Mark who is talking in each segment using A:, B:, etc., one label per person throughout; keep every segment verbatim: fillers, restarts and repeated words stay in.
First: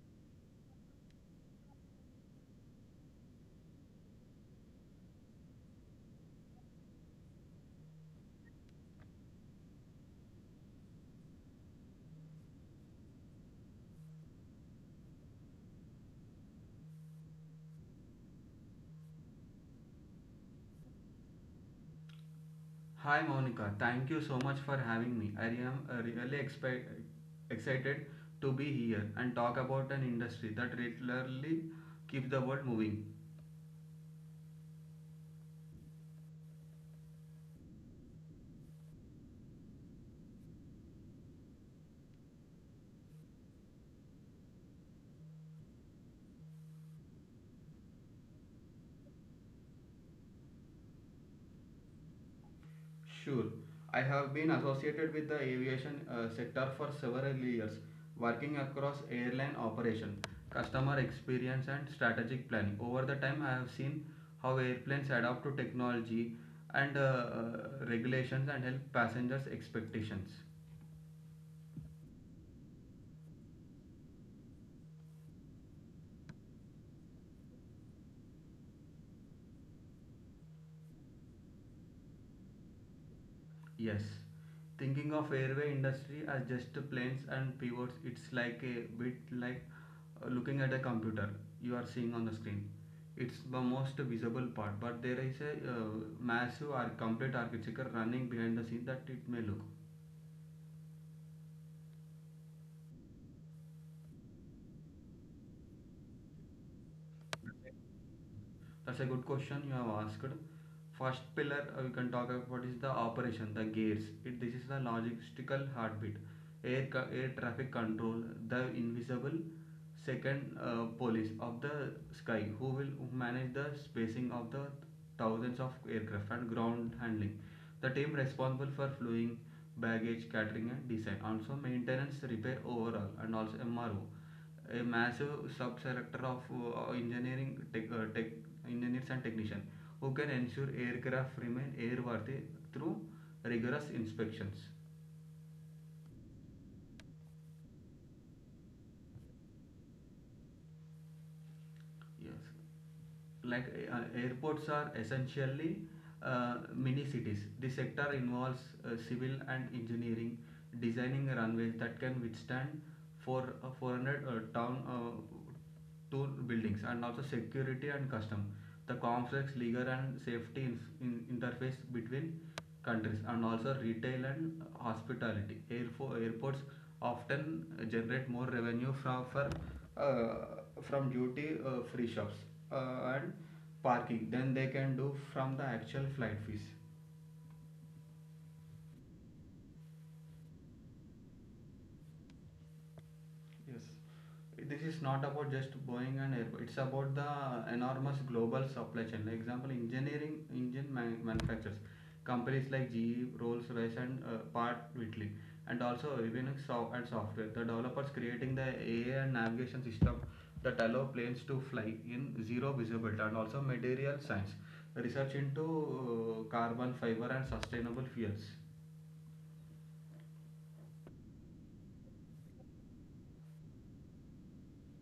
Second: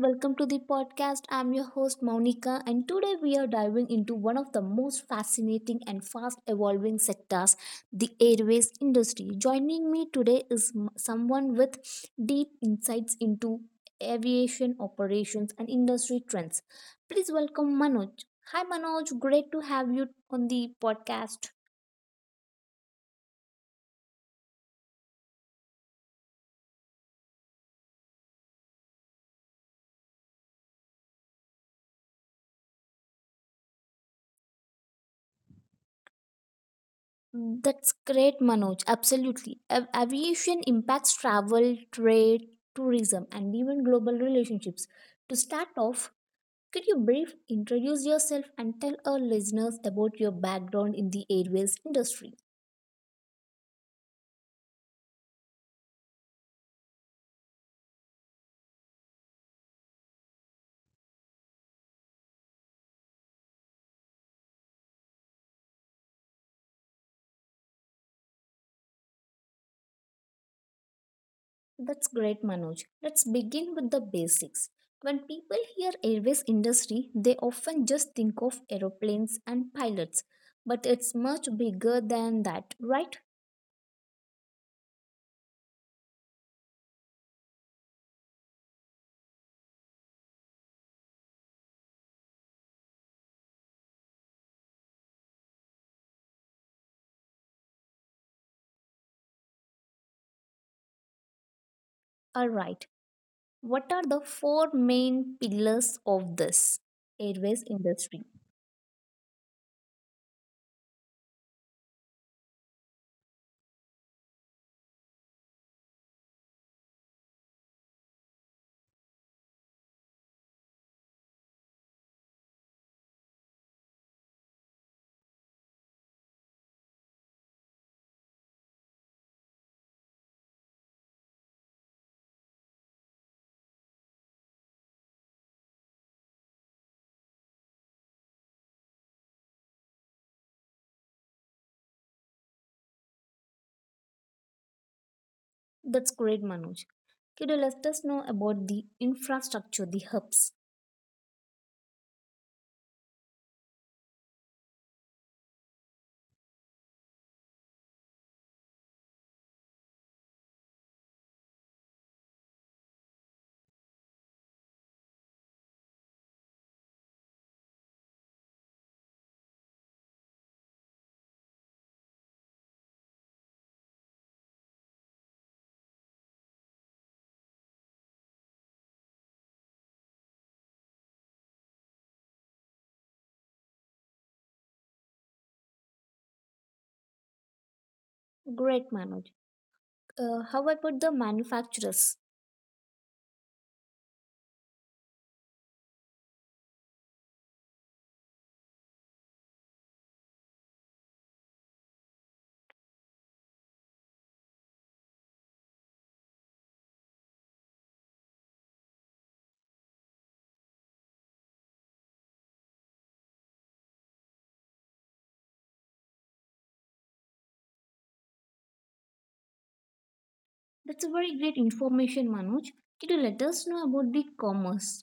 A: welcome to the podcast. I'm your host Monica, and today we are diving into one of the most fascinating and fast evolving sectors, the airways industry. Joining me today is m- someone with deep insights into aviation operations and industry trends. Please welcome Manoj. Hi Manoj, great to have you on the podcast.
B: Hi Monica, thank you so much for having me. I am uh, really expe- excited to be here and talk about an industry that regularly keeps the world moving.
A: That's great, Manoj. Absolutely. Av- aviation impacts travel, trade, tourism, and even global relationships. To start off, could you brief introduce yourself and tell our listeners about your background in the airways industry?
B: Sure, I have been associated with the aviation uh, sector for several years, working across airline operation, customer experience, and strategic planning. Over the time, I have seen how airplanes adapt to technology and uh, uh, regulations and help passengers' expectations.
A: That's great, Manoj. Let's begin with the basics. When people hear airways industry, they often just think of aeroplanes and pilots, but it's much bigger than that, right?
B: Yes, thinking of airway industry as just planes and pivots, it's like a bit like uh, looking at a computer you are seeing on the screen. It's the most visible part, but there is a uh, massive or complete architecture running behind the scene that it may look.
A: All right. What are the four main pillars of this airways industry?
B: That's a good question you have asked. First pillar uh, we can talk about is the operation, the gears. It, this is the logistical heartbeat. Air, Air traffic control, the invisible second uh, police of the sky who will manage the spacing of the thousands of aircraft and ground handling. The team responsible for flying, baggage, catering and design. Also maintenance, repair overall and also M R O. A massive subsector of uh, engineering tech, uh, tech engineers and technicians who can ensure aircraft remain airworthy through rigorous inspections.
A: That's great, Manoj. Could you let us know about the infrastructure, the hubs?
B: Yes, like uh, airports are essentially uh, mini cities. This sector involves uh, civil and engineering designing runways that can withstand for uh, four hundred uh, town uh, to buildings, and also security and custom, the complex legal and safety in, in interface between countries, and also retail and hospitality. Airfo- airports often generate more revenue from for, uh, from duty uh, free shops uh, and parking than they can do from the actual flight fees.
A: Great, Manoj. Uh, how about the manufacturers?
B: Yes, this is not about just Boeing and Airbus. It's about the enormous global supply chain. Like example, engineering engine man- manufacturers, companies like G E, Rolls Royce, and uh, Part Whitley, and also Avionics so- and software. The developers creating the A I and navigation system that allow planes to fly in zero visibility, and also material science, research into uh, carbon fiber and sustainable fuels.
A: That's a very great information, Manoj. Could you let us know about the commerce?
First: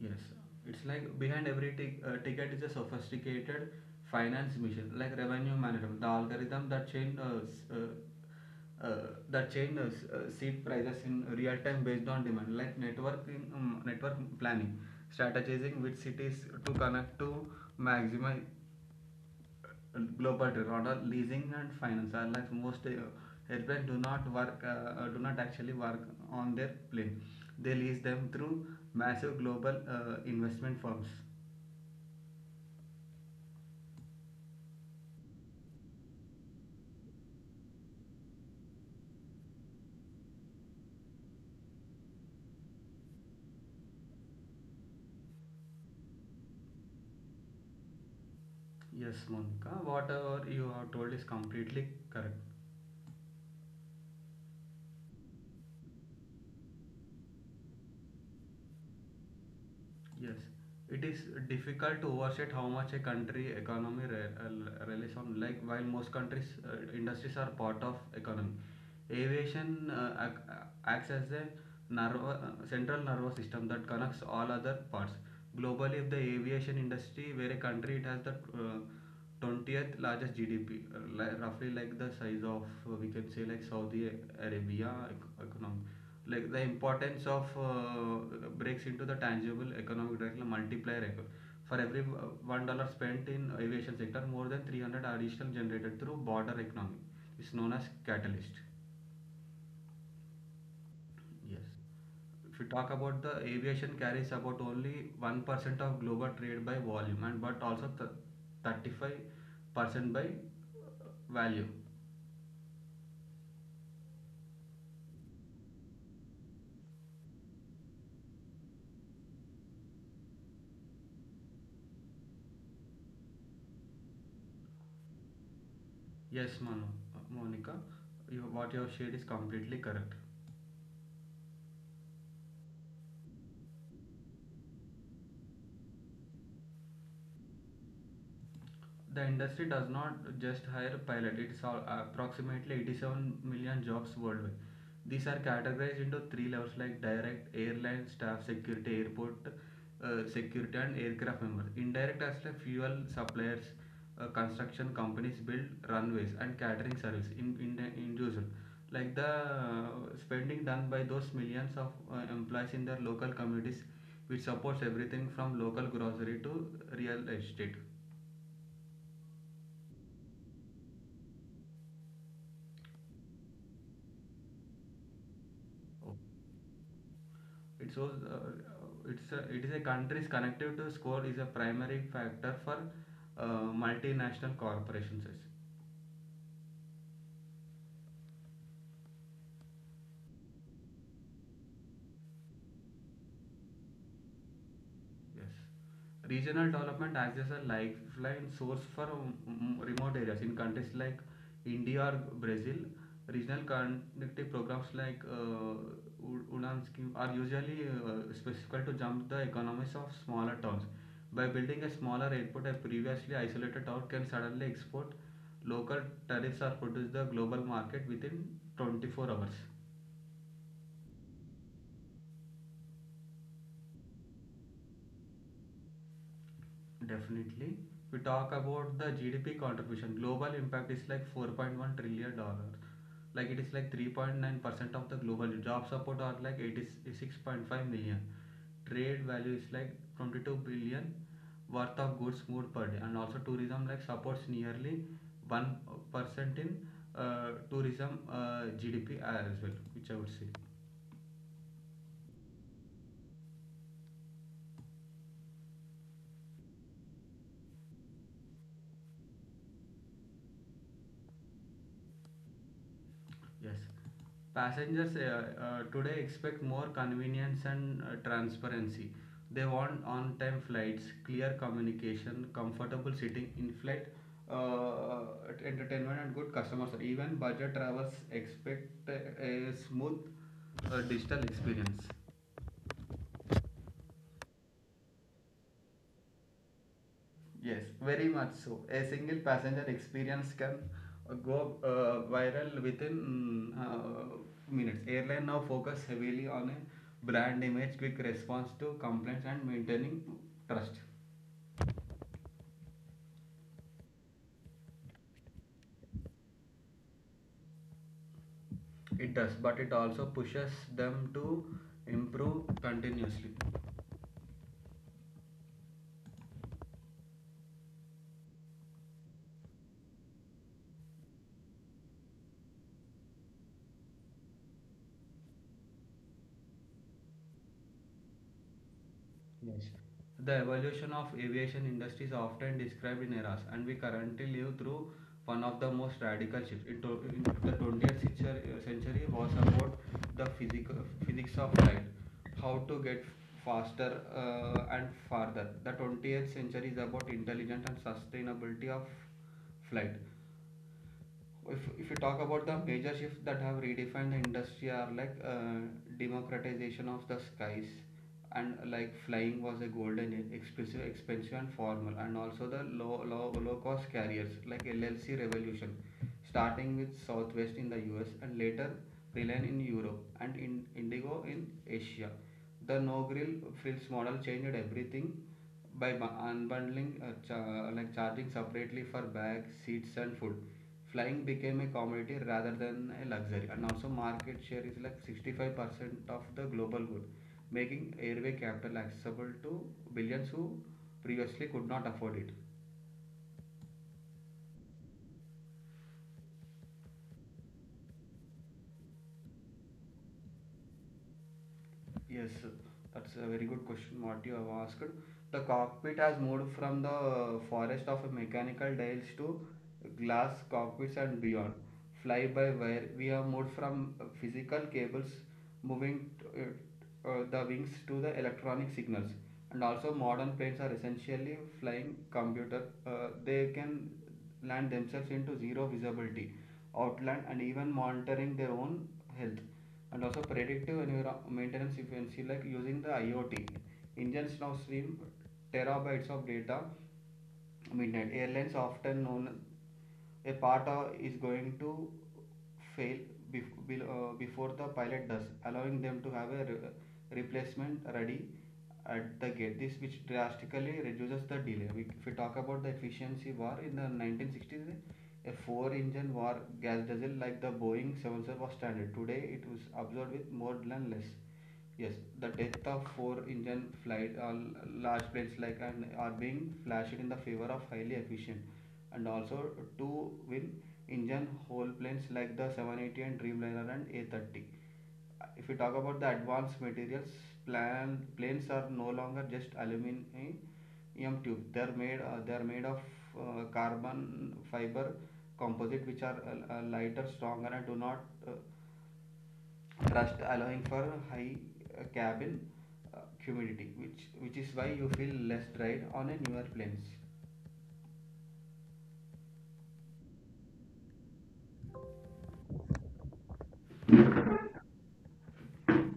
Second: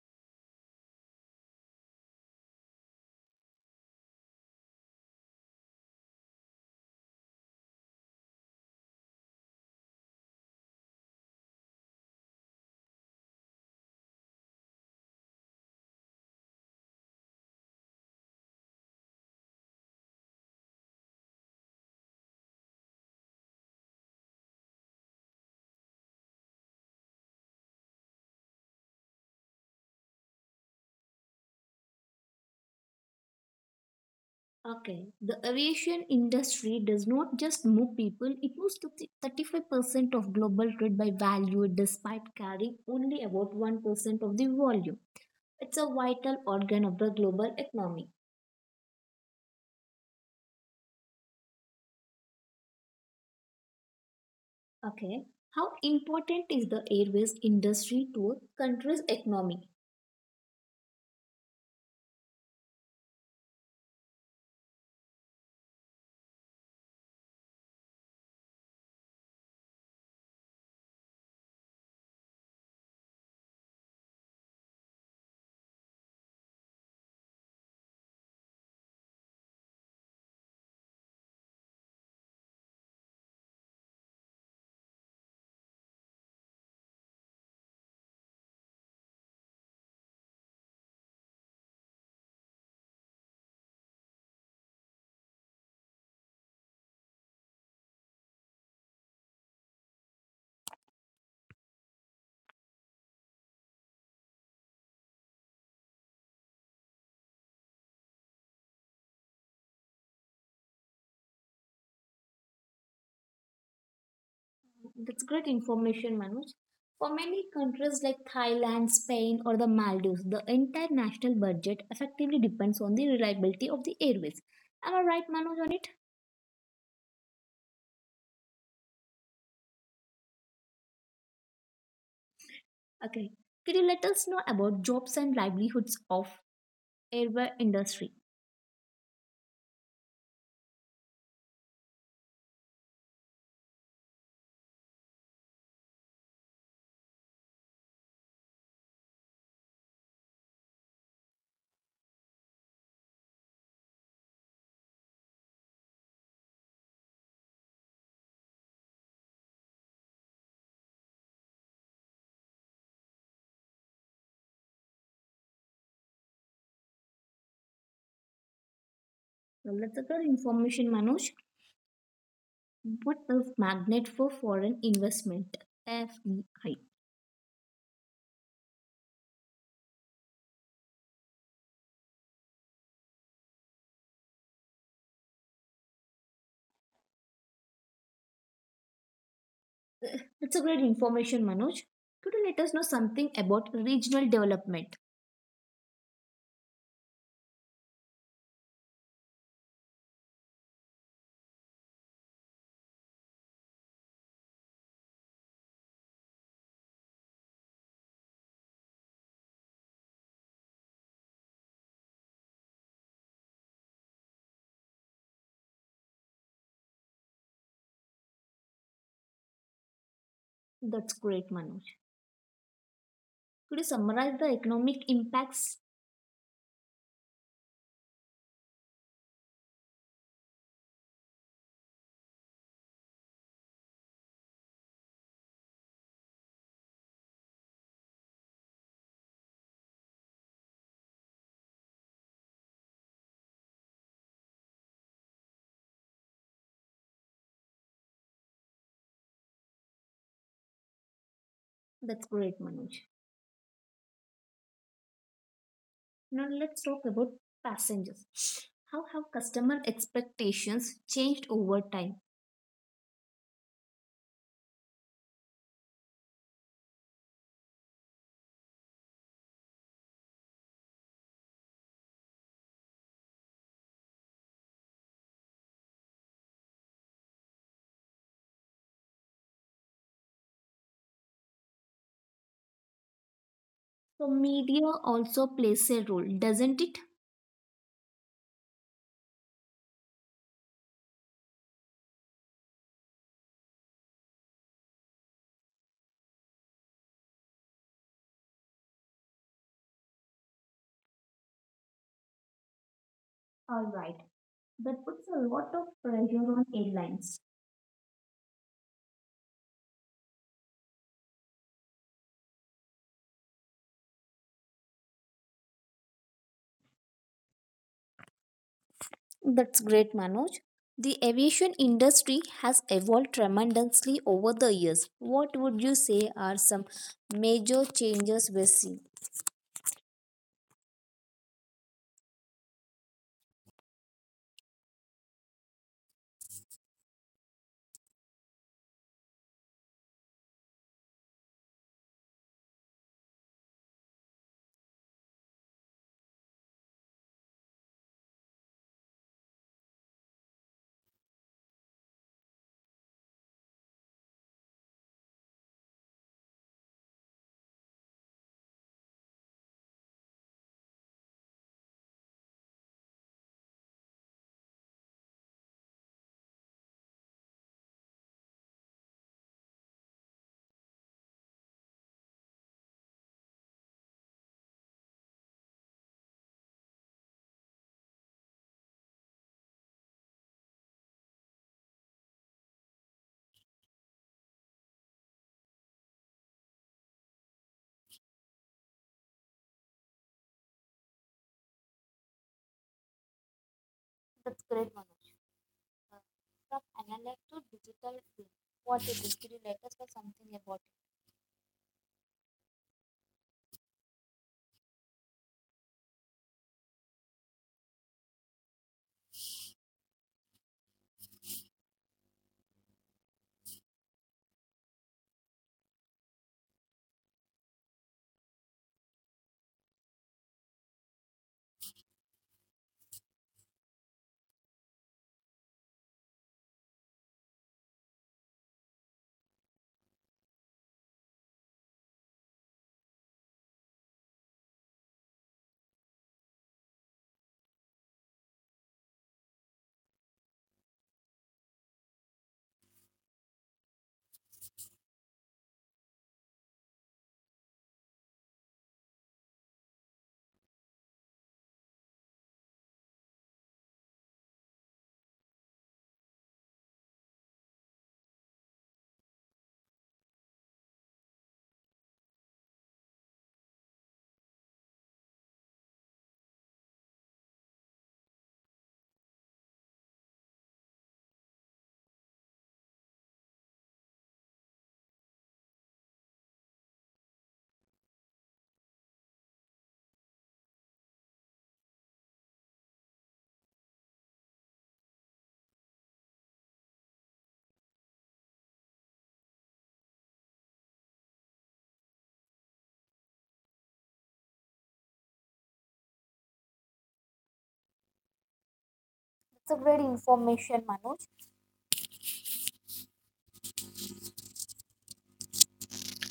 B: Yes, it's like behind every tic- uh, ticket is a sophisticated finance mission, like revenue management, the algorithm that chain uh, s- uh, uh, that chain uh, s- uh, seed prices in real time based on demand, like networking um, network planning, strategizing which cities to connect to maximize global tour order. Leasing and finance are like most uh, airplanes do not work uh, uh, do not actually work on their plane. They lease them through massive global uh, investment firms.
A: Okay, the aviation industry does not just move people, it moves to thirty-five percent of global trade by value despite carrying only about one percent of the volume. It's a vital organ of the global economy.
B: Yes, Monica, whatever you have told is completely correct.
A: Okay. How important is the airways industry to a country's economy?
B: Yes, it is difficult to overstate how much a country economy re- uh, relies on. Like while most countries uh, industries are part of economy, aviation uh, ac- uh, acts as a nervo- uh, central nervous system that connects all other parts. Globally, if the aviation industry where a country it has the uh, twentieth largest G D P, uh, li- roughly like the size of, uh, we can say, like Saudi Arabia ec- economy. Like the importance of uh, breaks into the tangible economic directly multiplier. Eco- For every uh, one dollar spent in aviation sector, more than three hundred additional generated through border economy. It's known as catalyst. Yes. If you talk about the aviation carries about only one percent of global trade by volume, and but also th- thirty-five percent by value.
A: That's great information, Manoj. For many countries like Thailand, Spain, or the Maldives, the entire national budget effectively depends on the reliability of the airways. Am I right, Manoj, on it?
B: Yes, Manu, Monica, you, what you have shared is completely correct.
A: Okay. Could you let us know about jobs and livelihoods of airway industry?
B: The industry does not just hire pilots, it's sol- approximately eighty-seven million jobs worldwide. These are categorized into three levels like direct, airline, staff, security, airport uh, security, and aircraft members. Indirect as like fuel suppliers, uh, construction companies build runways, and catering service in, in, in usual. Like the uh, spending done by those millions of uh, employees in their local communities, which supports everything from local grocery to real estate.
A: Well, that's a good information, Manoj. What a magnet for foreign investment. F D I.
B: It's all, uh, it's a, it is a country's connective to score is a primary factor for uh, multinational corporations.
A: That's a great information, Manoj. Could you let us know something about regional development?
B: Yes. Regional development acts as a lifeline source for um, remote areas. In countries like India or Brazil, regional connectivity programs like uh, U- UDAN scheme are usually uh, specific to jump the economies of smaller towns. By building a smaller airport, a previously isolated town can suddenly export local tariffs or produce the global market within twenty-four hours.
A: That's great, Manoj. Could you summarize the economic impacts?
B: Definitely. We talk about the G D P contribution. Global impact is like four point one trillion dollars. Like it is like three point nine percent of the global job support are like eighty-six point five million. Trade value is like twenty-two billion worth of goods moved per day. And also tourism like supports nearly one percent in uh, tourism uh, G D P as well, which I would say.
A: That's great, Manoj. Now let's talk about passengers. How have customer expectations changed over time?
B: Yes. Passengers uh, uh, today expect more convenience and uh, transparency. They want on time flights, clear communication, comfortable sitting, in flight uh, entertainment, and good customer service. Even budget travelers expect a, a smooth uh, digital experience.
A: So media also plays a role, doesn't it?
B: Yes, very much so. A single passenger experience can uh, go uh, viral within mm, uh, minutes. Airline now focus heavily on a brand image, quick response to complaints, and maintaining trust.
A: All right. That puts a lot of pressure on airlines.
B: It does, but it also pushes them to improve continuously.
A: That's great, Manoj. The aviation industry has evolved tremendously over the years. What would you say are some major changes we're seeing?
B: Yes. The evolution of aviation industry is often described in eras, and we currently live through one of the most radical shifts. It, to- in the twentieth century, uh, century was about the physical, physics of light, how to get faster uh, and farther. The twentieth century is about intelligence and sustainability of flight. If if you talk about the major shifts that have redefined the industry are like uh, democratization of the skies, and like flying was a golden age, expensive expensive and formal, and also the low low low cost carriers like LLC revolution, starting with Southwest in the US, and later Reliant in Europe and in Indigo in Asia. The no grill frills model changed everything by bu- unbundling uh, cha- like charging separately for bags, seats and food. Flying became a commodity rather than a luxury, and also market share is like sixty-five percent of the global good, making airway capital accessible to billions who previously could not afford it.
A: That's great, Manoj. Uh, From analog to digital, twin. What is it? Is? Could you let us know something about
B: Yes, that's a very good question what you have asked. The cockpit has moved from the forest of mechanical dials to glass cockpits and beyond. Fly by wire, we have moved from physical cables moving t- uh, uh, the wings to the electronic signals, and also modern planes are essentially flying computer. Uh, they can land themselves into zero visibility outland and even monitoring their own health, and also predictive enviro- maintenance efficiency like using the IoT. Engines now stream terabytes of data midnight. Airlines often known a part of is going to fail bef- bel- uh, before the pilot does, allowing them to have a re- replacement ready at the gate. This which drastically reduces the delay. We, if we talk about the efficiency war in the nineteen sixties, a four-engine war gas diesel like the Boeing seven seventy-seven was standard. Today, it was absorbed with more than less. Yes, the death of four-engine flight, uh, large planes like and are being flashed in the favor of highly efficient, and also two-win engine whole planes like the seven eighty and Dreamliner and A thirty. If we talk about the advanced materials, plan, planes are no longer just aluminum tube. They are made uh, they are made of uh, carbon fiber composite, which are uh, uh, lighter, stronger, and do not uh, thrust, allowing for high uh, cabin uh, humidity, which which is why you feel less dried on a newer planes.
A: it? That's a great information, Manoj.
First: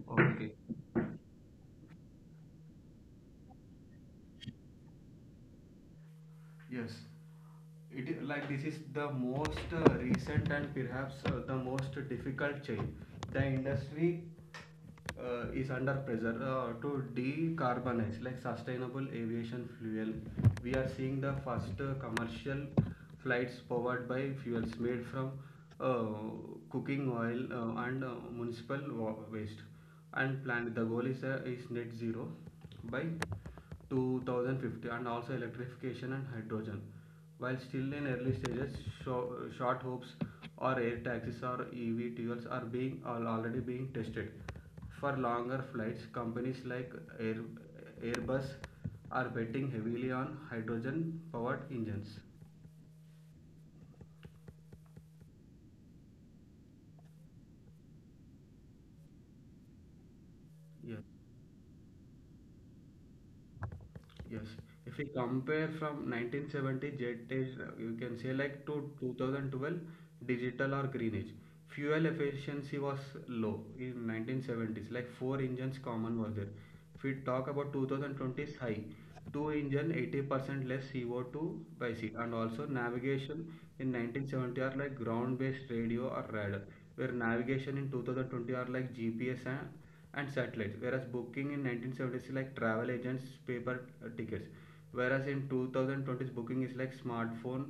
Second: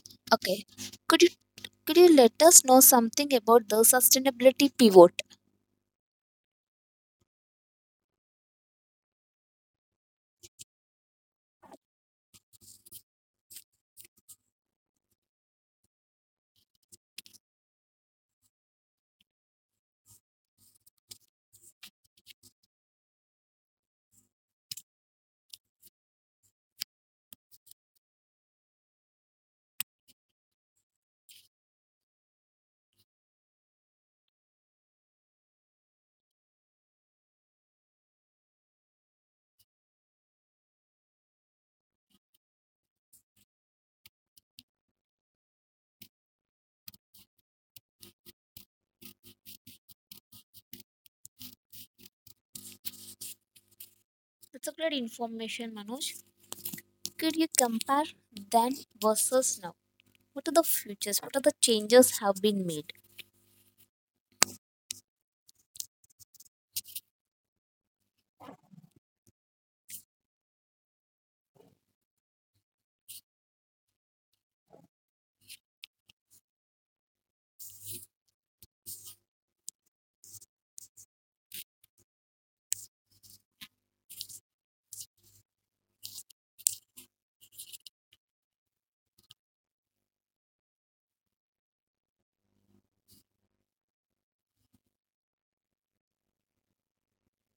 B: Okay.
A: Okay. Could you could you let us know something about the sustainability pivot?
B: Yes, it is like this is the most uh, recent and perhaps uh, the most difficult change. The industry uh, is under pressure uh, to decarbonize, like sustainable aviation fuel. We are seeing the first uh, commercial flights powered by fuels made from uh, cooking oil uh, and uh, municipal waste, and planned the goal is, uh, is net zero by two thousand fifty, and also electrification and hydrogen. While still in early stages, short hopes or air taxis or EV fuels are being are already being tested. For longer flights, companies like Air, Airbus are betting heavily on hydrogen-powered engines.
A: That's a great information, Manoj. Could you compare then versus now? What are the
B: Yes,
A: futures? What are the changes have been made?
B: yes. If we compare from nineteen seventy jet age, uh, you can say like to twenty twelve digital or green age. Fuel efficiency was low in nineteen seventies, like four engines common was there. If we talk about twenty twenties high, two engine eighty percent less C O two by seat, and also navigation in nineteen seventy are like ground based radio or radar, where navigation in two thousand twenty are like G P S and, and satellites, whereas booking in nineteen seventy is like travel agents paper uh, tickets, whereas in twenty twenties booking is like smartphone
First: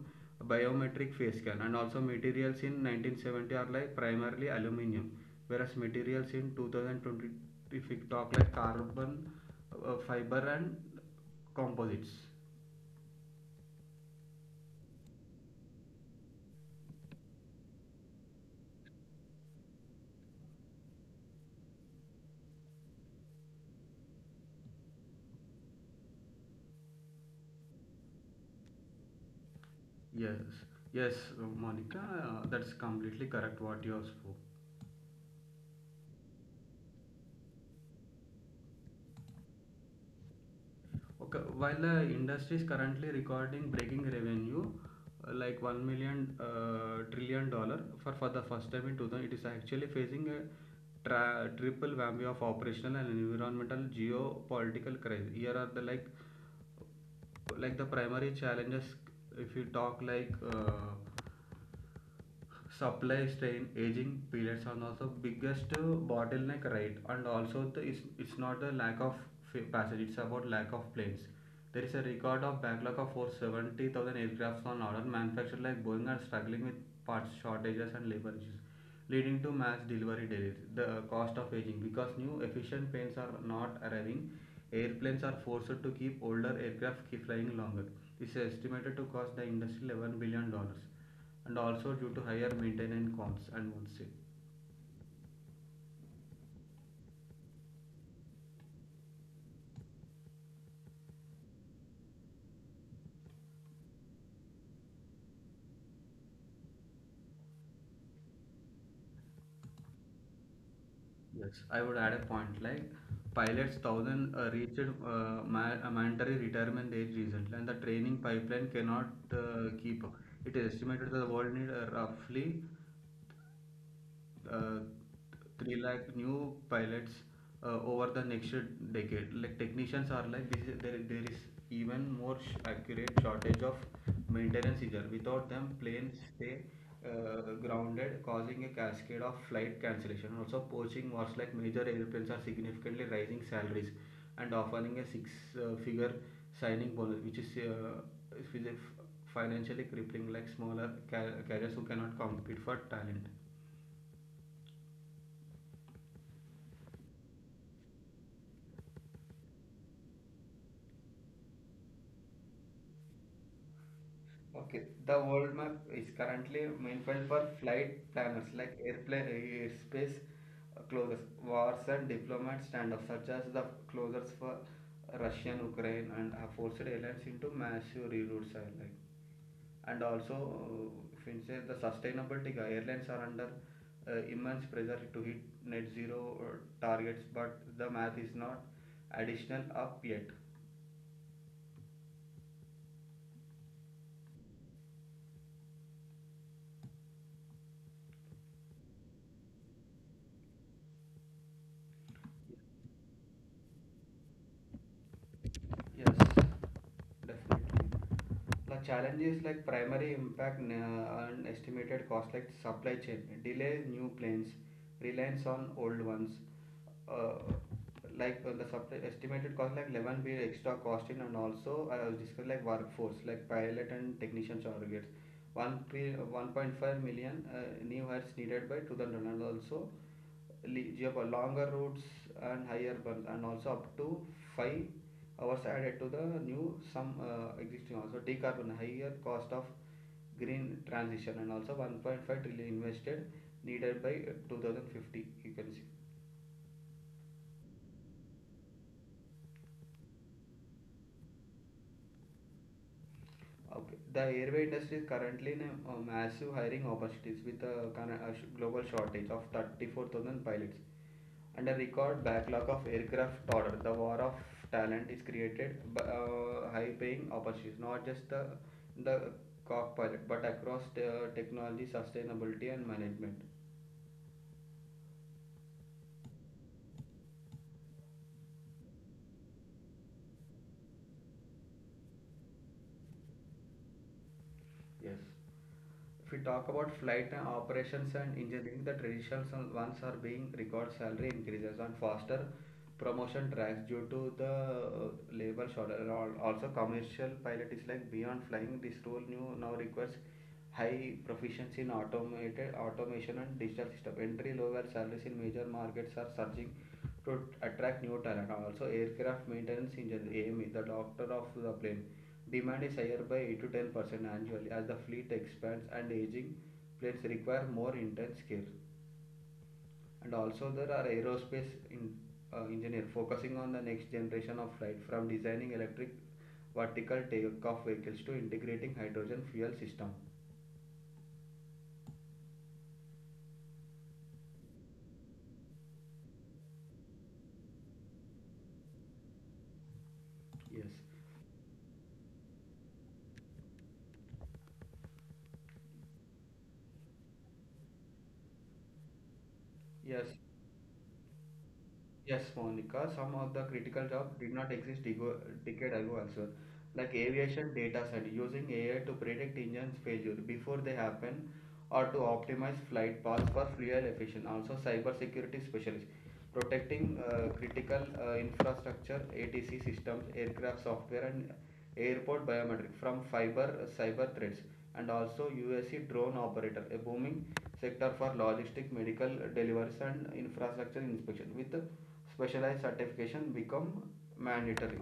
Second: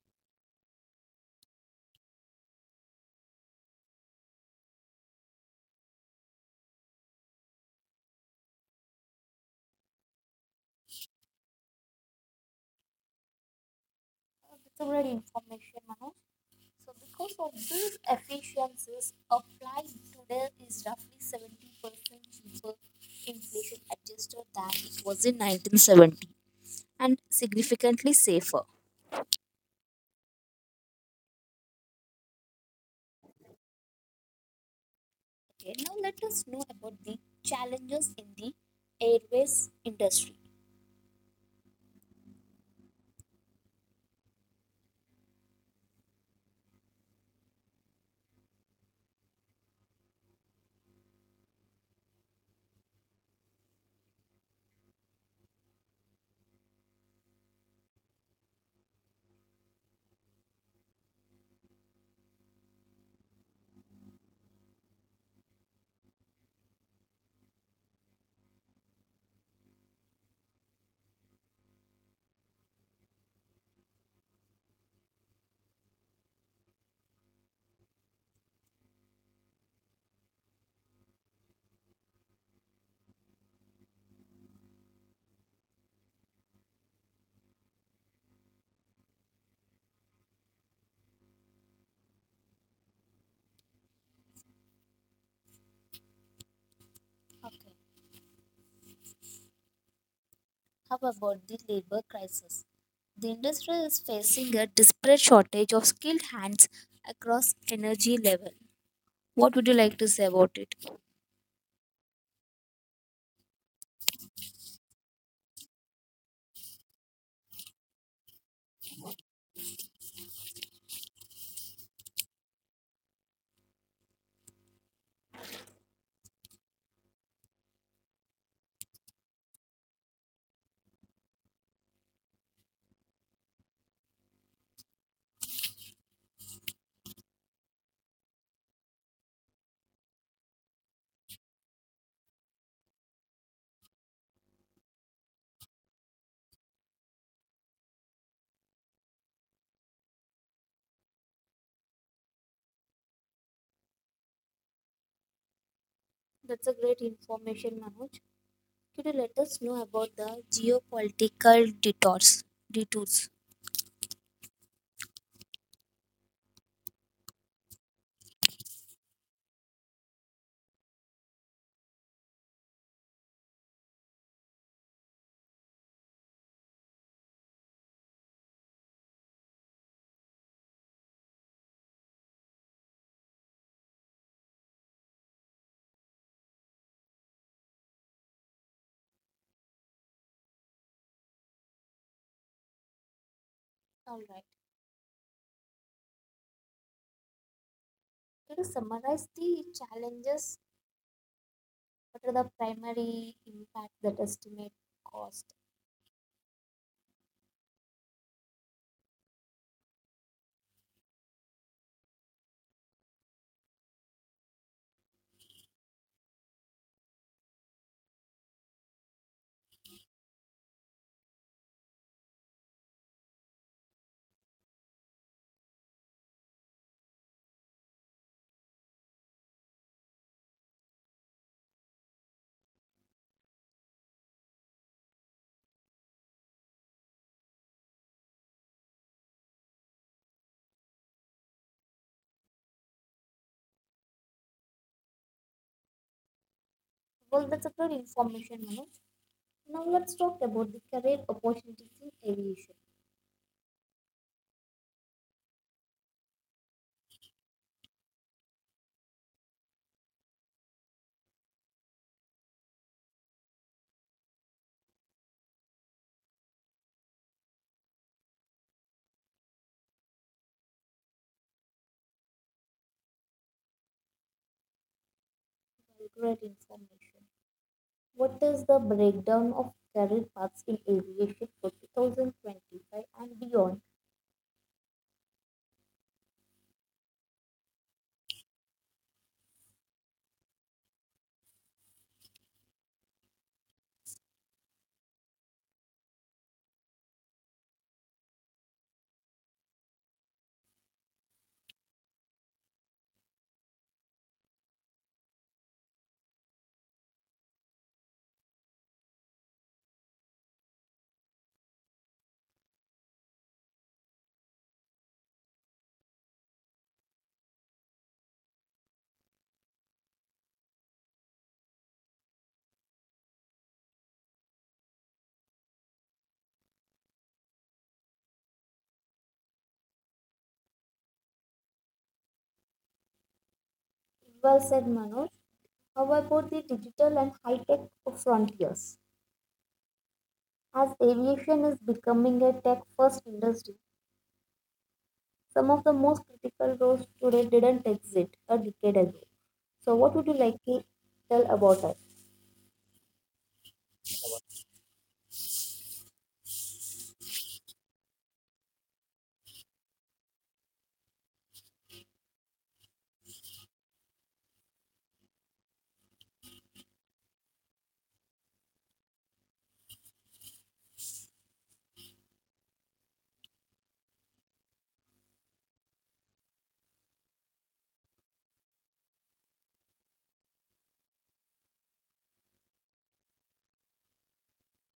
B: biometric face scan, and also materials in nineteen seventy are like primarily aluminum, whereas materials in twenty twenty, if we talk like carbon uh, fiber and composites.
A: That's a great information, Manoj. So, because of these efficiencies, applied today is roughly seventy percent cheaper inflation adjusted than it was in nineteen seventy, and significantly safer.
B: Yes, yes, uh, Monica, uh, that's completely correct what you have spoke.
A: Okay, now let us know about the challenges in the airways industry.
B: Okay, while the industry is currently recording breaking revenue, uh, like one million uh, trillion dollar for for the first time in two thousand, it is actually facing a tra- triple whammy of operational and environmental geopolitical crisis. Here are the like like the primary challenges if you talk like uh, supply strain aging periods are also biggest uh, bottleneck, right? And also the, it's, it's not the lack of passage, it's about lack of planes. There is a record of backlog of over seventy thousand aircrafts on order. Manufacturers like Boeing are struggling with parts shortages and labor issues, leading to mass delivery delays. The uh, cost of aging, because new efficient planes are not arriving, airplanes are forced to keep older aircraft keep flying longer. This is estimated to cost the industry eleven billion dollars, and also due to higher maintenance costs, and would say
A: Okay, how about the labor crisis? The industry is facing a desperate shortage of skilled hands across energy level. What would you like to say about it?
B: yes, I would add a point like pilots one thousand uh, reached uh, ma- a mandatory retirement age recently, and the training pipeline cannot uh, keep up. It is estimated that the world need uh, roughly uh, three lakh new pilots uh, over the next decade. Like technicians are like this is, there, there is even more sh- accurate shortage of maintenance either. Without them planes stay uh, grounded, causing a cascade of flight cancellation. Also poaching wars, like major airplanes are significantly rising salaries and offering a six uh, figure signing bonus, which is uh, which is financially crippling, like smaller car- carriers who cannot compete for talent.
A: That's a great information, Manoj. Could you let us know about the geopolitical detours? Detours.
B: Okay, the world map is currently meanwhile for flight planners, like airplane, airspace uh, closures, wars and diplomat standoffs such as the closures for Russian, Ukraine, and have forced airlines into massive reroutes are like. And also, uh, if you say the sustainability, uh, airlines are under uh, immense pressure to hit net zero uh, targets, but the math is not additional up yet.
A: All right. Could you summarize the challenges? What are the primary impact that estimate cost?
B: Yes, definitely. The challenge is like primary impact n- and estimated cost like supply chain, delay new planes, reliance on old ones. Uh, like uh, the supply, estimated cost like eleven be extra cost in, and also I was discussed like workforce, like pilot and technician targets. One pre, one point five million uh, new hires needed by two thousand, and also le- geopo- longer routes and higher burns, and also up to five uh, was added to the new some uh, existing, also decarbon higher cost of green transition, and also one point five trillion invested needed by uh, two thousand fifty, you can see.
A: Well, that's a good information, Manoj. Now let's talk about the career opportunities in aviation.
B: Okay, the airway industry is currently in a, a massive hiring opportunities with a, kind of a global shortage of thirty-four thousand pilots and a record backlog of aircraft order. The war of talent is created by uh, high-paying opportunities, not just the the cockpit, but across the technology, sustainability, and management.
A: Well, great information. What is the breakdown of career paths in aviation for two thousand twenty-five and beyond?
B: Yes. If we talk about flight and operations and engineering, the traditional ones are being record salary increases and faster promotion tracks due to the uh, labor shortage. Also, commercial pilot is like beyond flying. This role new now requires high proficiency in automated automation and digital system. Entry level salaries in major markets are surging to attract new talent. Also, aircraft maintenance engineer A M E, the doctor of the plane. Demand is higher by eight to ten percent annually as the fleet expands and aging planes require more intense care. And also, there are aerospace in, uh, engineer focusing on the next generation of flight, from designing electric vertical takeoff vehicles to integrating hydrogen fuel system.
A: Well said, Manoj. How about the digital and high-tech frontiers?
B: Yes,
A: As aviation is becoming a tech-first industry, some of the most critical roles today didn't exist a decade ago. So what
B: yes.
A: would you like to tell about it?
B: Yes, Monica, some of the critical jobs did not exist dego- decade ago also, like aviation data study, using A I to predict engines failure before they happen or to optimize flight paths for fuel efficiency. Also, cybersecurity specialist, protecting uh, critical uh, infrastructure, A T C systems, aircraft software, and airport biometric from fiber uh, cyber threats. And also U S C drone operator, a booming sector for logistic, medical deliveries and infrastructure inspection, with specialized certification become mandatory.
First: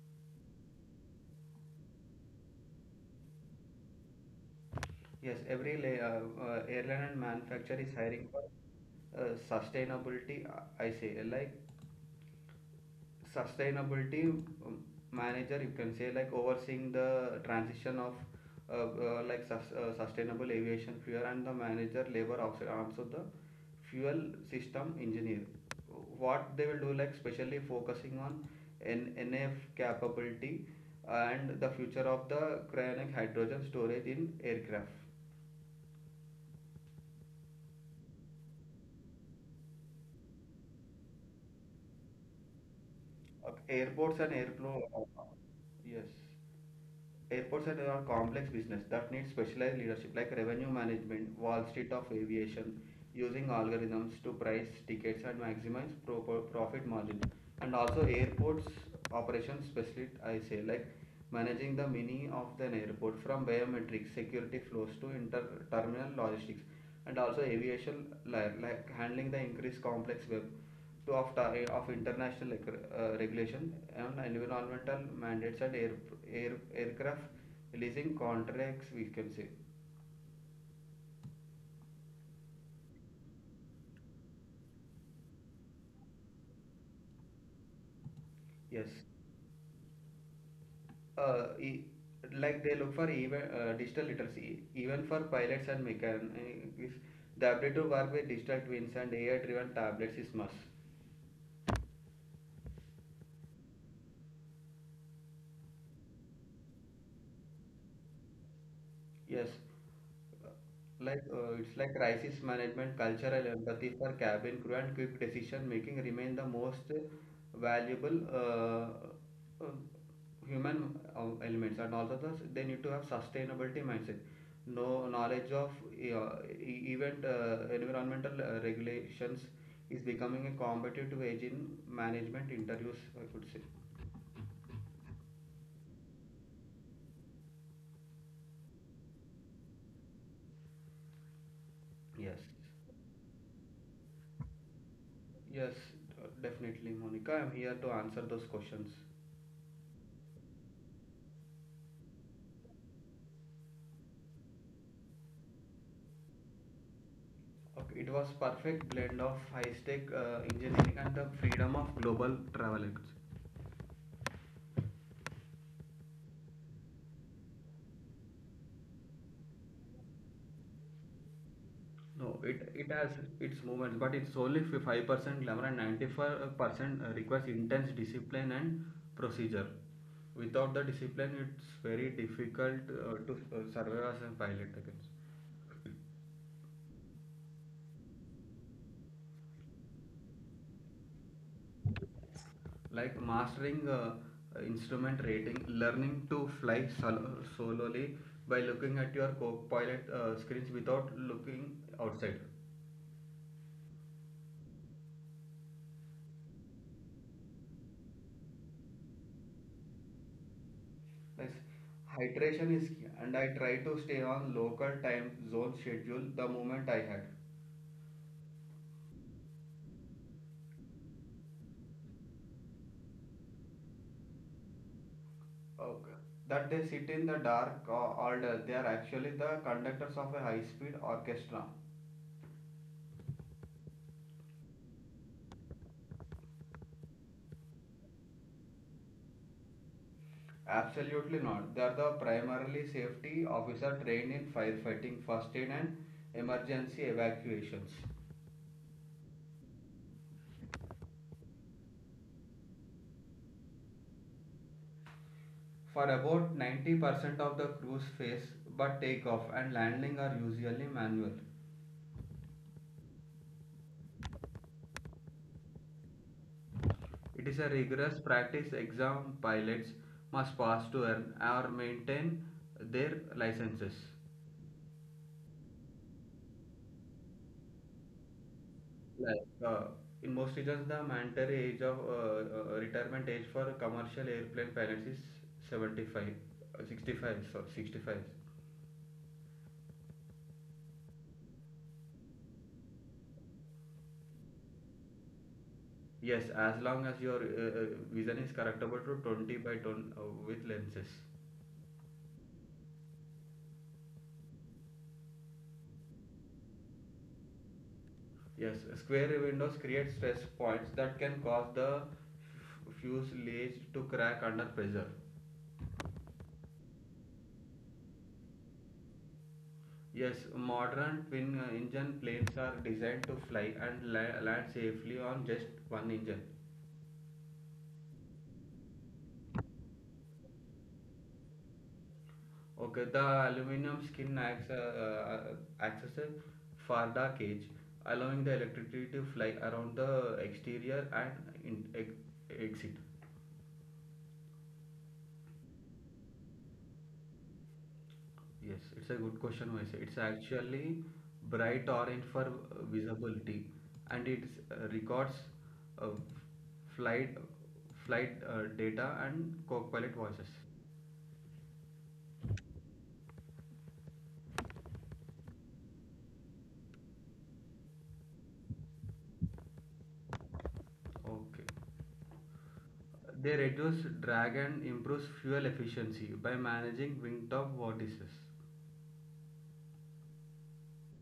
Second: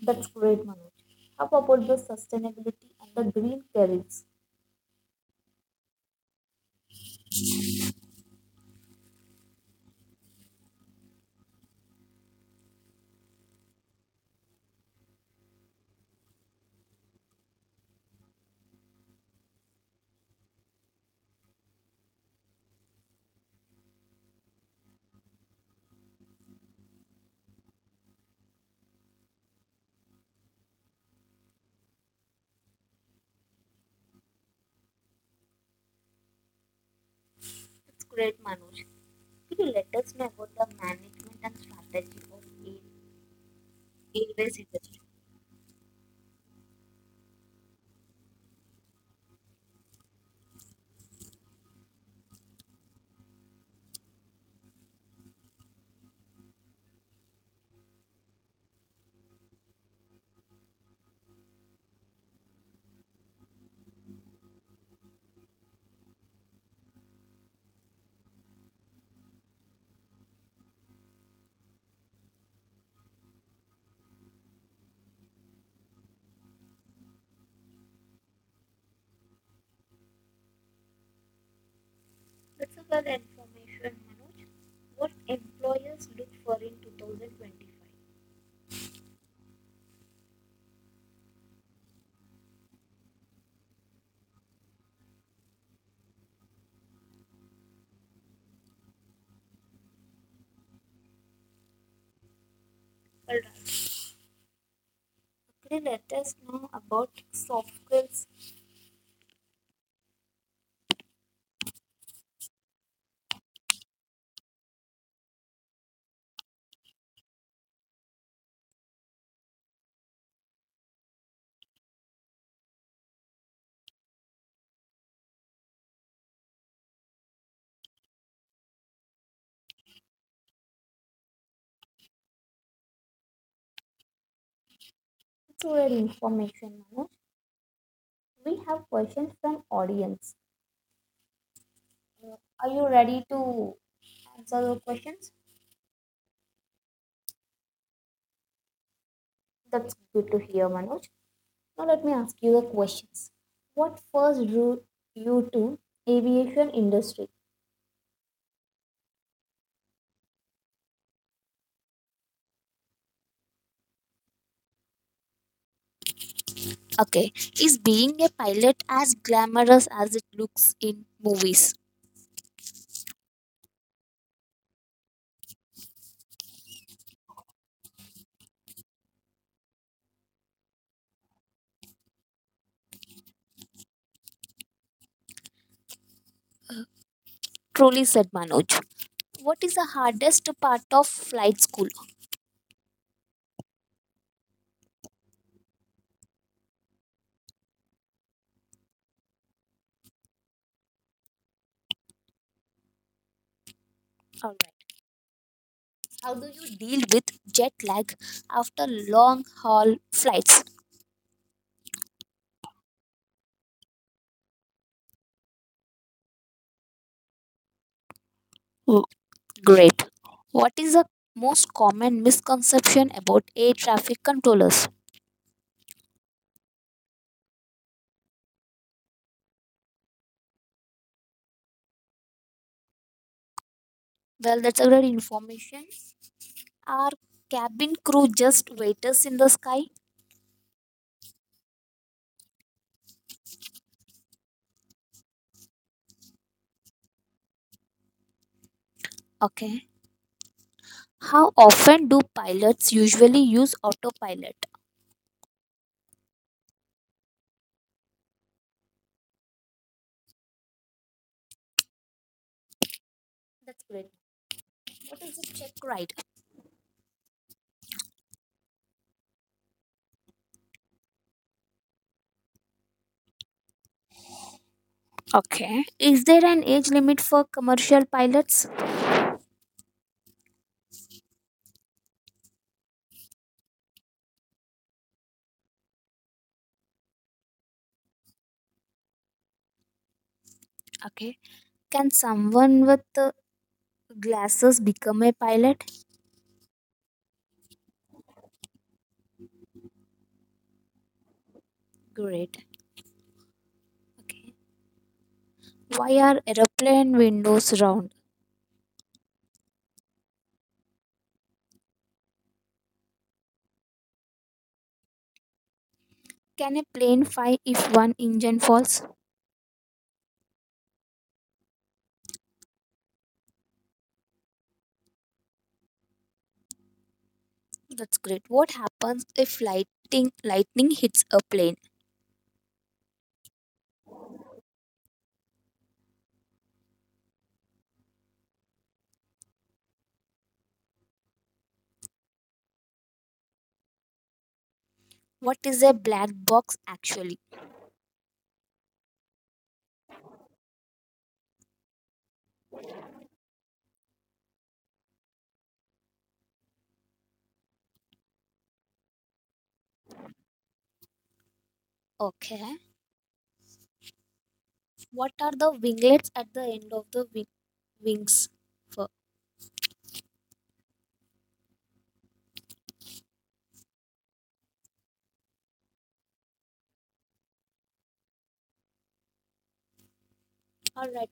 A: That's great, Manoj. How about the sustainability and the green careers?
B: Yes, every la- uh, uh, airline and manufacturer is hiring for uh, sustainability. uh, I say like sustainability um, manager, you can say, like overseeing the transition of uh, uh, like sus- uh, sustainable aviation fuel, and the manager labor officer. Also the fuel system engineer, what they will do, like specially focusing on N- nf capability and the future of the cryonic hydrogen storage in aircraft.
A: That's great, Manoj. Could you let us know about the management and strategy of air-
B: Okay, airports and
A: airways
B: airflow.
A: industry?
B: Yes. Airports are a complex business that needs specialized leadership, like revenue management, Wall Street of aviation, using algorithms to price tickets and maximize pro- pro- profit margin. And also airports operations specialist, I say, like managing the mini of an airport from biometrics, security flows to inter-terminal logistics. And also aviation, like, like handling the increased complex web to of, ti- of international reg- uh, regulation on environmental mandates, and air, air, aircraft leasing contracts, we can say.
A: That's a well information, Manoj. What employers look for in twenty twenty-five?
B: Yes. Uh, e- like they look for even uh, digital literacy, even for pilots and mechanics. The ability to work with digital twins and A I-driven tablets is must.
A: Well. Okay, let us know about soft skills.
B: Yes. Like uh, it's like crisis management, cultural empathy for cabin crew, and quick decision making remain the most valuable uh, uh, human uh, elements. And also, the, they need to have sustainability mindset, no knowledge of uh, e- event uh, environmental uh, regulations is becoming a competitive edge in management interviews, I could say.
A: Cultural information, Manoj. We have questions from audience. Uh,
B: Yes,
A: Are you ready to answer the questions?
B: yes, uh, definitely, Monica. I'm here to answer those questions.
A: That's good to hear, Manoj. Now let me ask you the questions. What first drew you to aviation industry?
B: Okay, it was perfect blend of high-tech uh, engineering and the freedom of global travel. Acts.
A: Okay, is being a pilot as glamorous as it looks in movies?
B: No, it, it has its moments, but it's only five percent glamour and ninety-five percent requires intense discipline and procedure. Without the discipline, it's very difficult uh, to uh, survive as a pilot. I
A: Truly said Manoj. What is the hardest part of flight school?
B: like mastering uh, instrument rating, learning to fly sol- solely by looking at your co-pilot uh, screens without looking outside.
A: All right. How do you deal with jet lag after long haul flights?
B: Yes, hydration is key, and I try to stay on local time zone schedule the moment I had.
A: Mm. Great. What is the most common misconception about air traffic controllers?
B: Okay. That they sit in the dark or all day. They are actually the conductors of a high-speed orchestra.
A: Well, that's a great information. Are cabin crew just waiters in the sky?
B: Absolutely not. They are the primarily safety officer, trained in firefighting, first aid, and emergency evacuations.
A: Okay. How often do pilots usually use autopilot?
B: For about ninety percent of the crews face, but takeoff and landing are usually manual.
A: That's great. What is the check ride?
B: It is a rigorous practice exam pilots must pass to earn or maintain their licenses.
A: Okay. Is there an age limit for commercial pilots?
B: Like uh, in most regions, the mandatory age of uh, uh, retirement age for commercial airplane pilots is seventy-five, uh, sixty-five, sorry, sixty-five.
A: Okay. Can someone with uh, glasses become a pilot?
B: Yes, as long as your uh, uh, vision is correctable to twenty by ten uh, with lenses.
A: Great. Okay. Why are aeroplane windows round?
B: Yes, square windows create stress points that can cause the f- fuselage to crack under pressure.
A: Can a plane fly if one engine falls?
B: Yes, modern twin uh, engine planes are designed to fly and la- land safely on just one engine.
A: That's great. What happens if lightning lightning hits a plane?
B: Okay, the aluminum skin acts, uh, uh, acts as a farda cage, allowing the electricity to fly around the exterior and in- ex- exit.
A: What is a black box actually?
B: Yes, it's a good question, Moise. It's actually bright orange for uh, visibility, and it uh, records uh, flight, flight uh, data and co pilot voices.
A: Okay. What are the winglets at the end of the wing, wings for?
B: Okay. They reduce drag and improves fuel efficiency by managing wingtop vortices.
A: All right.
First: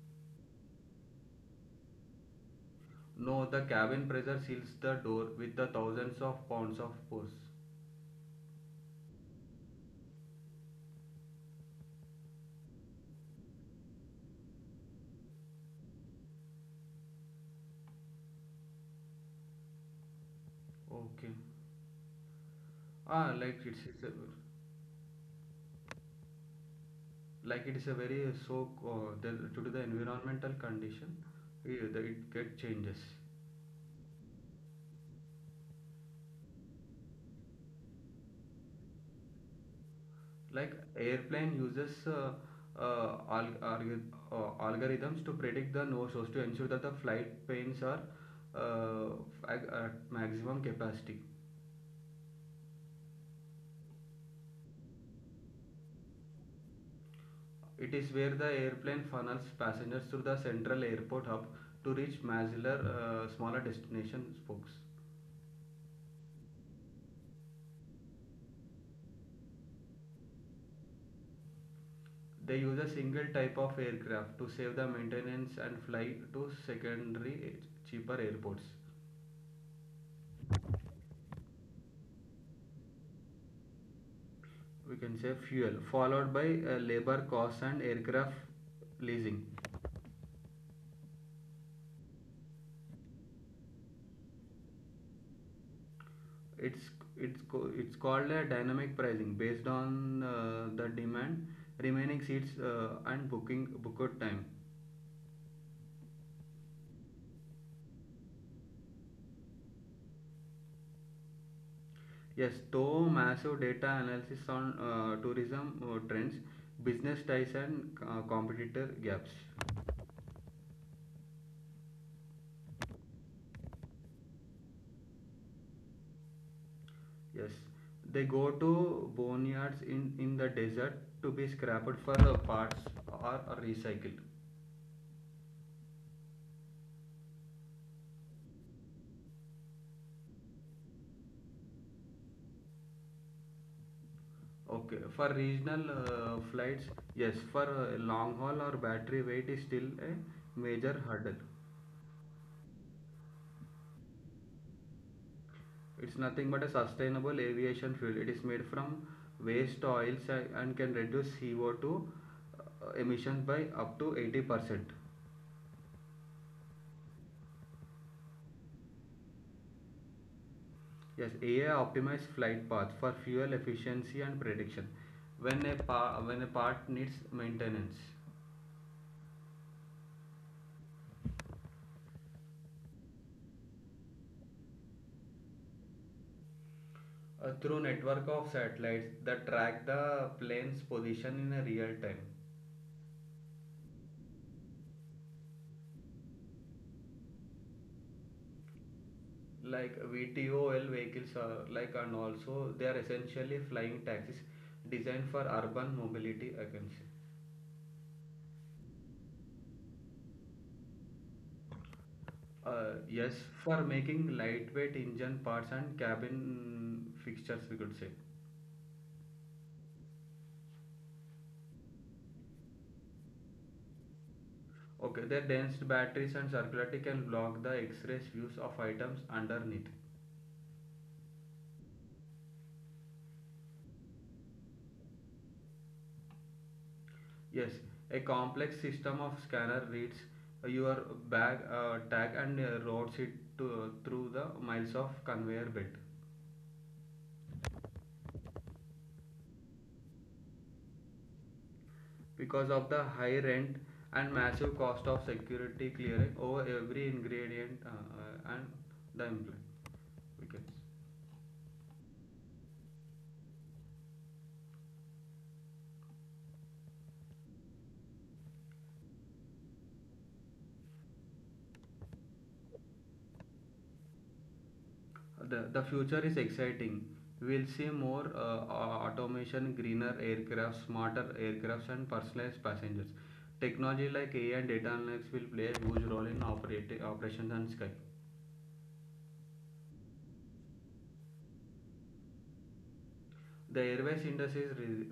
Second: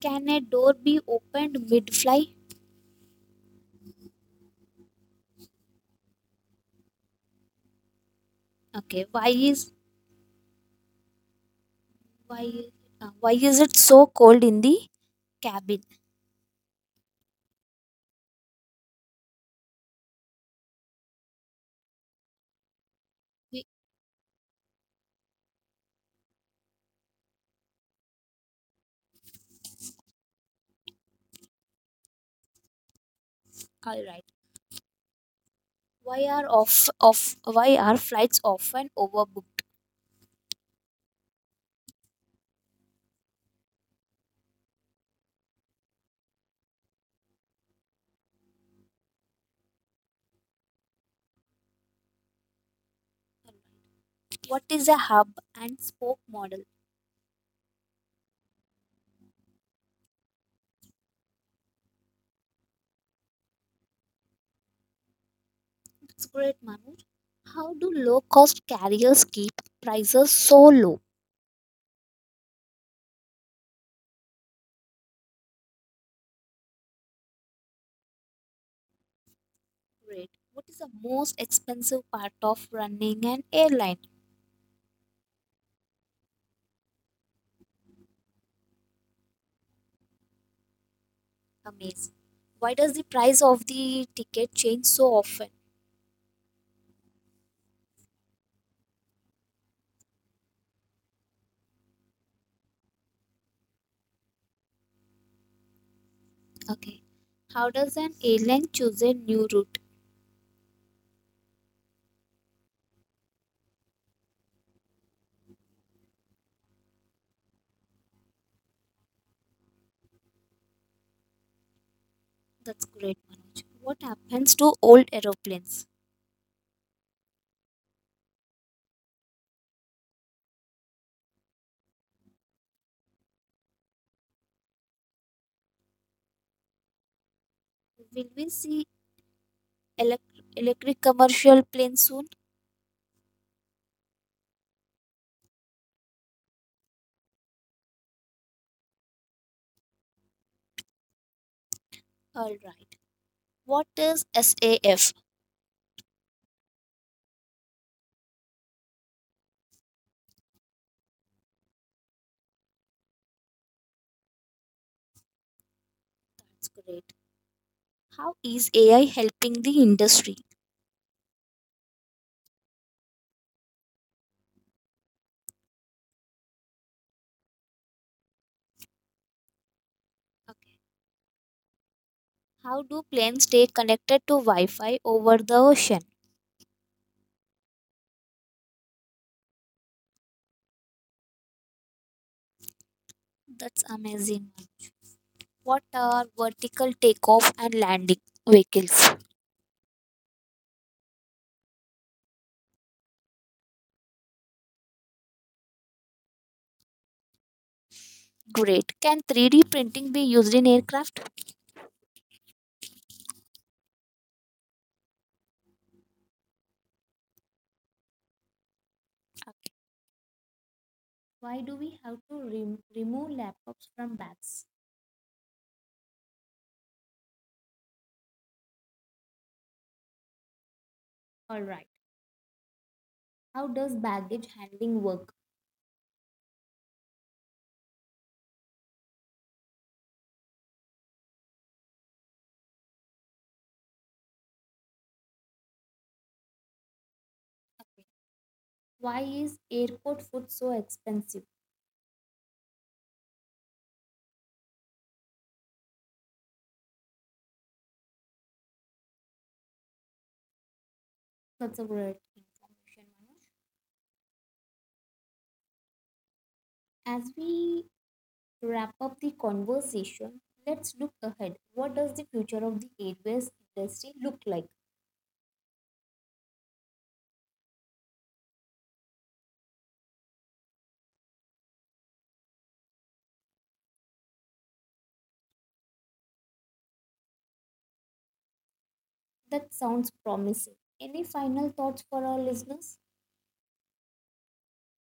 A: Can a door be opened mid fly?
B: No, the cabin pressure seals the door with the thousands of pounds of force.
A: Okay. Why is why uh, why is it so cold in the cabin?
B: Okay. Ah, like
A: We,
B: it's, it's a, like it is a very uh, so uh, the, due to the environmental condition, eh, the, it get changes.
A: all right. Why are off, off why are flights often overbooked?
B: Like airplane uses uh, uh, alg- alg- uh, algorithms to predict the nose holes to ensure that the flight planes are uh, ag- at maximum capacity.
A: What is a hub and spoke model?
B: It is where the airplane funnels passengers through the central airport hub to reach smaller, uh, smaller destination spokes.
A: It's great, Manoj. How do low cost carriers keep prices so low?
B: They use a single type of aircraft to save the maintenance and fly to secondary a- cheaper airports.
A: Great. What is the most expensive part of running an airline?
B: We can say fuel, followed by uh, labor costs and aircraft leasing.
A: Amazing. Why does the price of the ticket change so often?
B: it's it's co- it's called a dynamic pricing based on uh, the demand, remaining seats uh, and booking bookout time.
A: Okay. How does an airline choose a new route?
B: Yes, though massive data analysis on uh, tourism uh, trends, business ties, and uh, competitor gaps.
A: That's great, Manoj. What happens to old aeroplanes?
B: Yes, they go to boneyards in in the desert to be scrapped for uh, parts, or, or recycled.
A: Will we see elec- electric commercial plane soon?
B: Okay, for regional uh, flights, yes. For uh, long haul, or battery weight is still a major hurdle.
A: All right. What is S A F?
B: It's nothing but a sustainable aviation fuel. It is made from waste oils and can reduce C O two uh, emissions by up to eighty percent.
A: That's great. How is A I helping the industry?
B: Yes, A I optimized flight path for fuel efficiency and prediction when a, pa- when a part needs maintenance.
A: Okay. How do planes stay connected to Wi-Fi over the ocean?
B: Uh, through network of satellites that track the plane's position in a real time.
A: That's amazing. What are vertical takeoff and landing vehicles?
B: Like V TOL vehicles are like, and also they are essentially flying taxis designed for urban mobility, I can say.
A: Great. Can three D printing be used in aircraft?
B: Uh, yes, for making lightweight engine parts and cabin fixtures, we could say.
A: Okay. Why do we have to rem- remove laptops from bags?
B: Okay, their dense batteries and circularity can block the X-rays views of items underneath.
A: All right. How does baggage handling work?
B: Yes, a complex system of scanner reads your bag uh, tag and uh, routes it to, uh, through the miles of conveyor belt.
A: Why is airport food so expensive?
B: Because of the high rent and massive cost of security clearing over every ingredient uh, uh, and the implant, we can.
A: That's a great information, Manoj. As we wrap up the conversation, let's look ahead. What does the future of the airways industry look like?
B: The, the future is exciting. We'll see more uh, automation, greener aircraft, smarter aircrafts, and personalized passengers. Technology like A I and data analytics will play a huge role in operati- operations and sky.
A: That sounds promising. Any final thoughts for our listeners?
B: The airways industry is re-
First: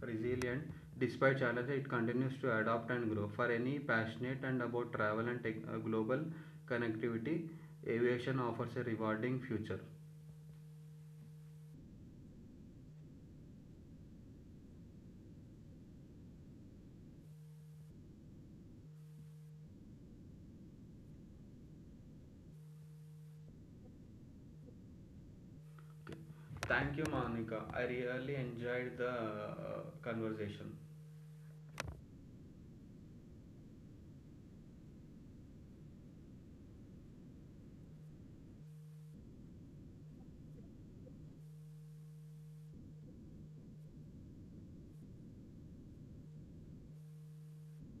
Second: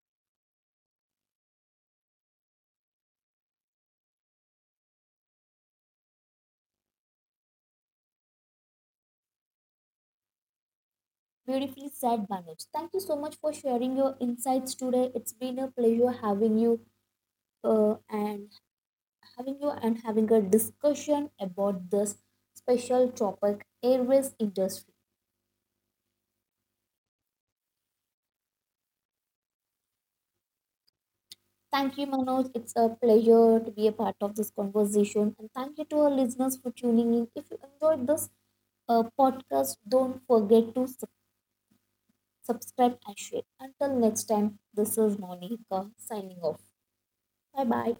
B: resilient despite challenges. It continues to adapt and grow. For any passionate and about travel and tech- uh, global connectivity, aviation offers a rewarding future.
A: Beautifully said, Manoj. Thank you so much for sharing your insights today. It's been a pleasure having you uh, and having you and having a discussion about this special topic, airways industry.
B: Thank you, Monica. I really enjoyed the uh, conversation.
A: Thank you, Manoj. It's a pleasure to be a part of this conversation. And thank you to our listeners for tuning in. If you enjoyed this uh, podcast, don't forget to sub- subscribe and share. Until next time, this is Monica signing off. Bye bye.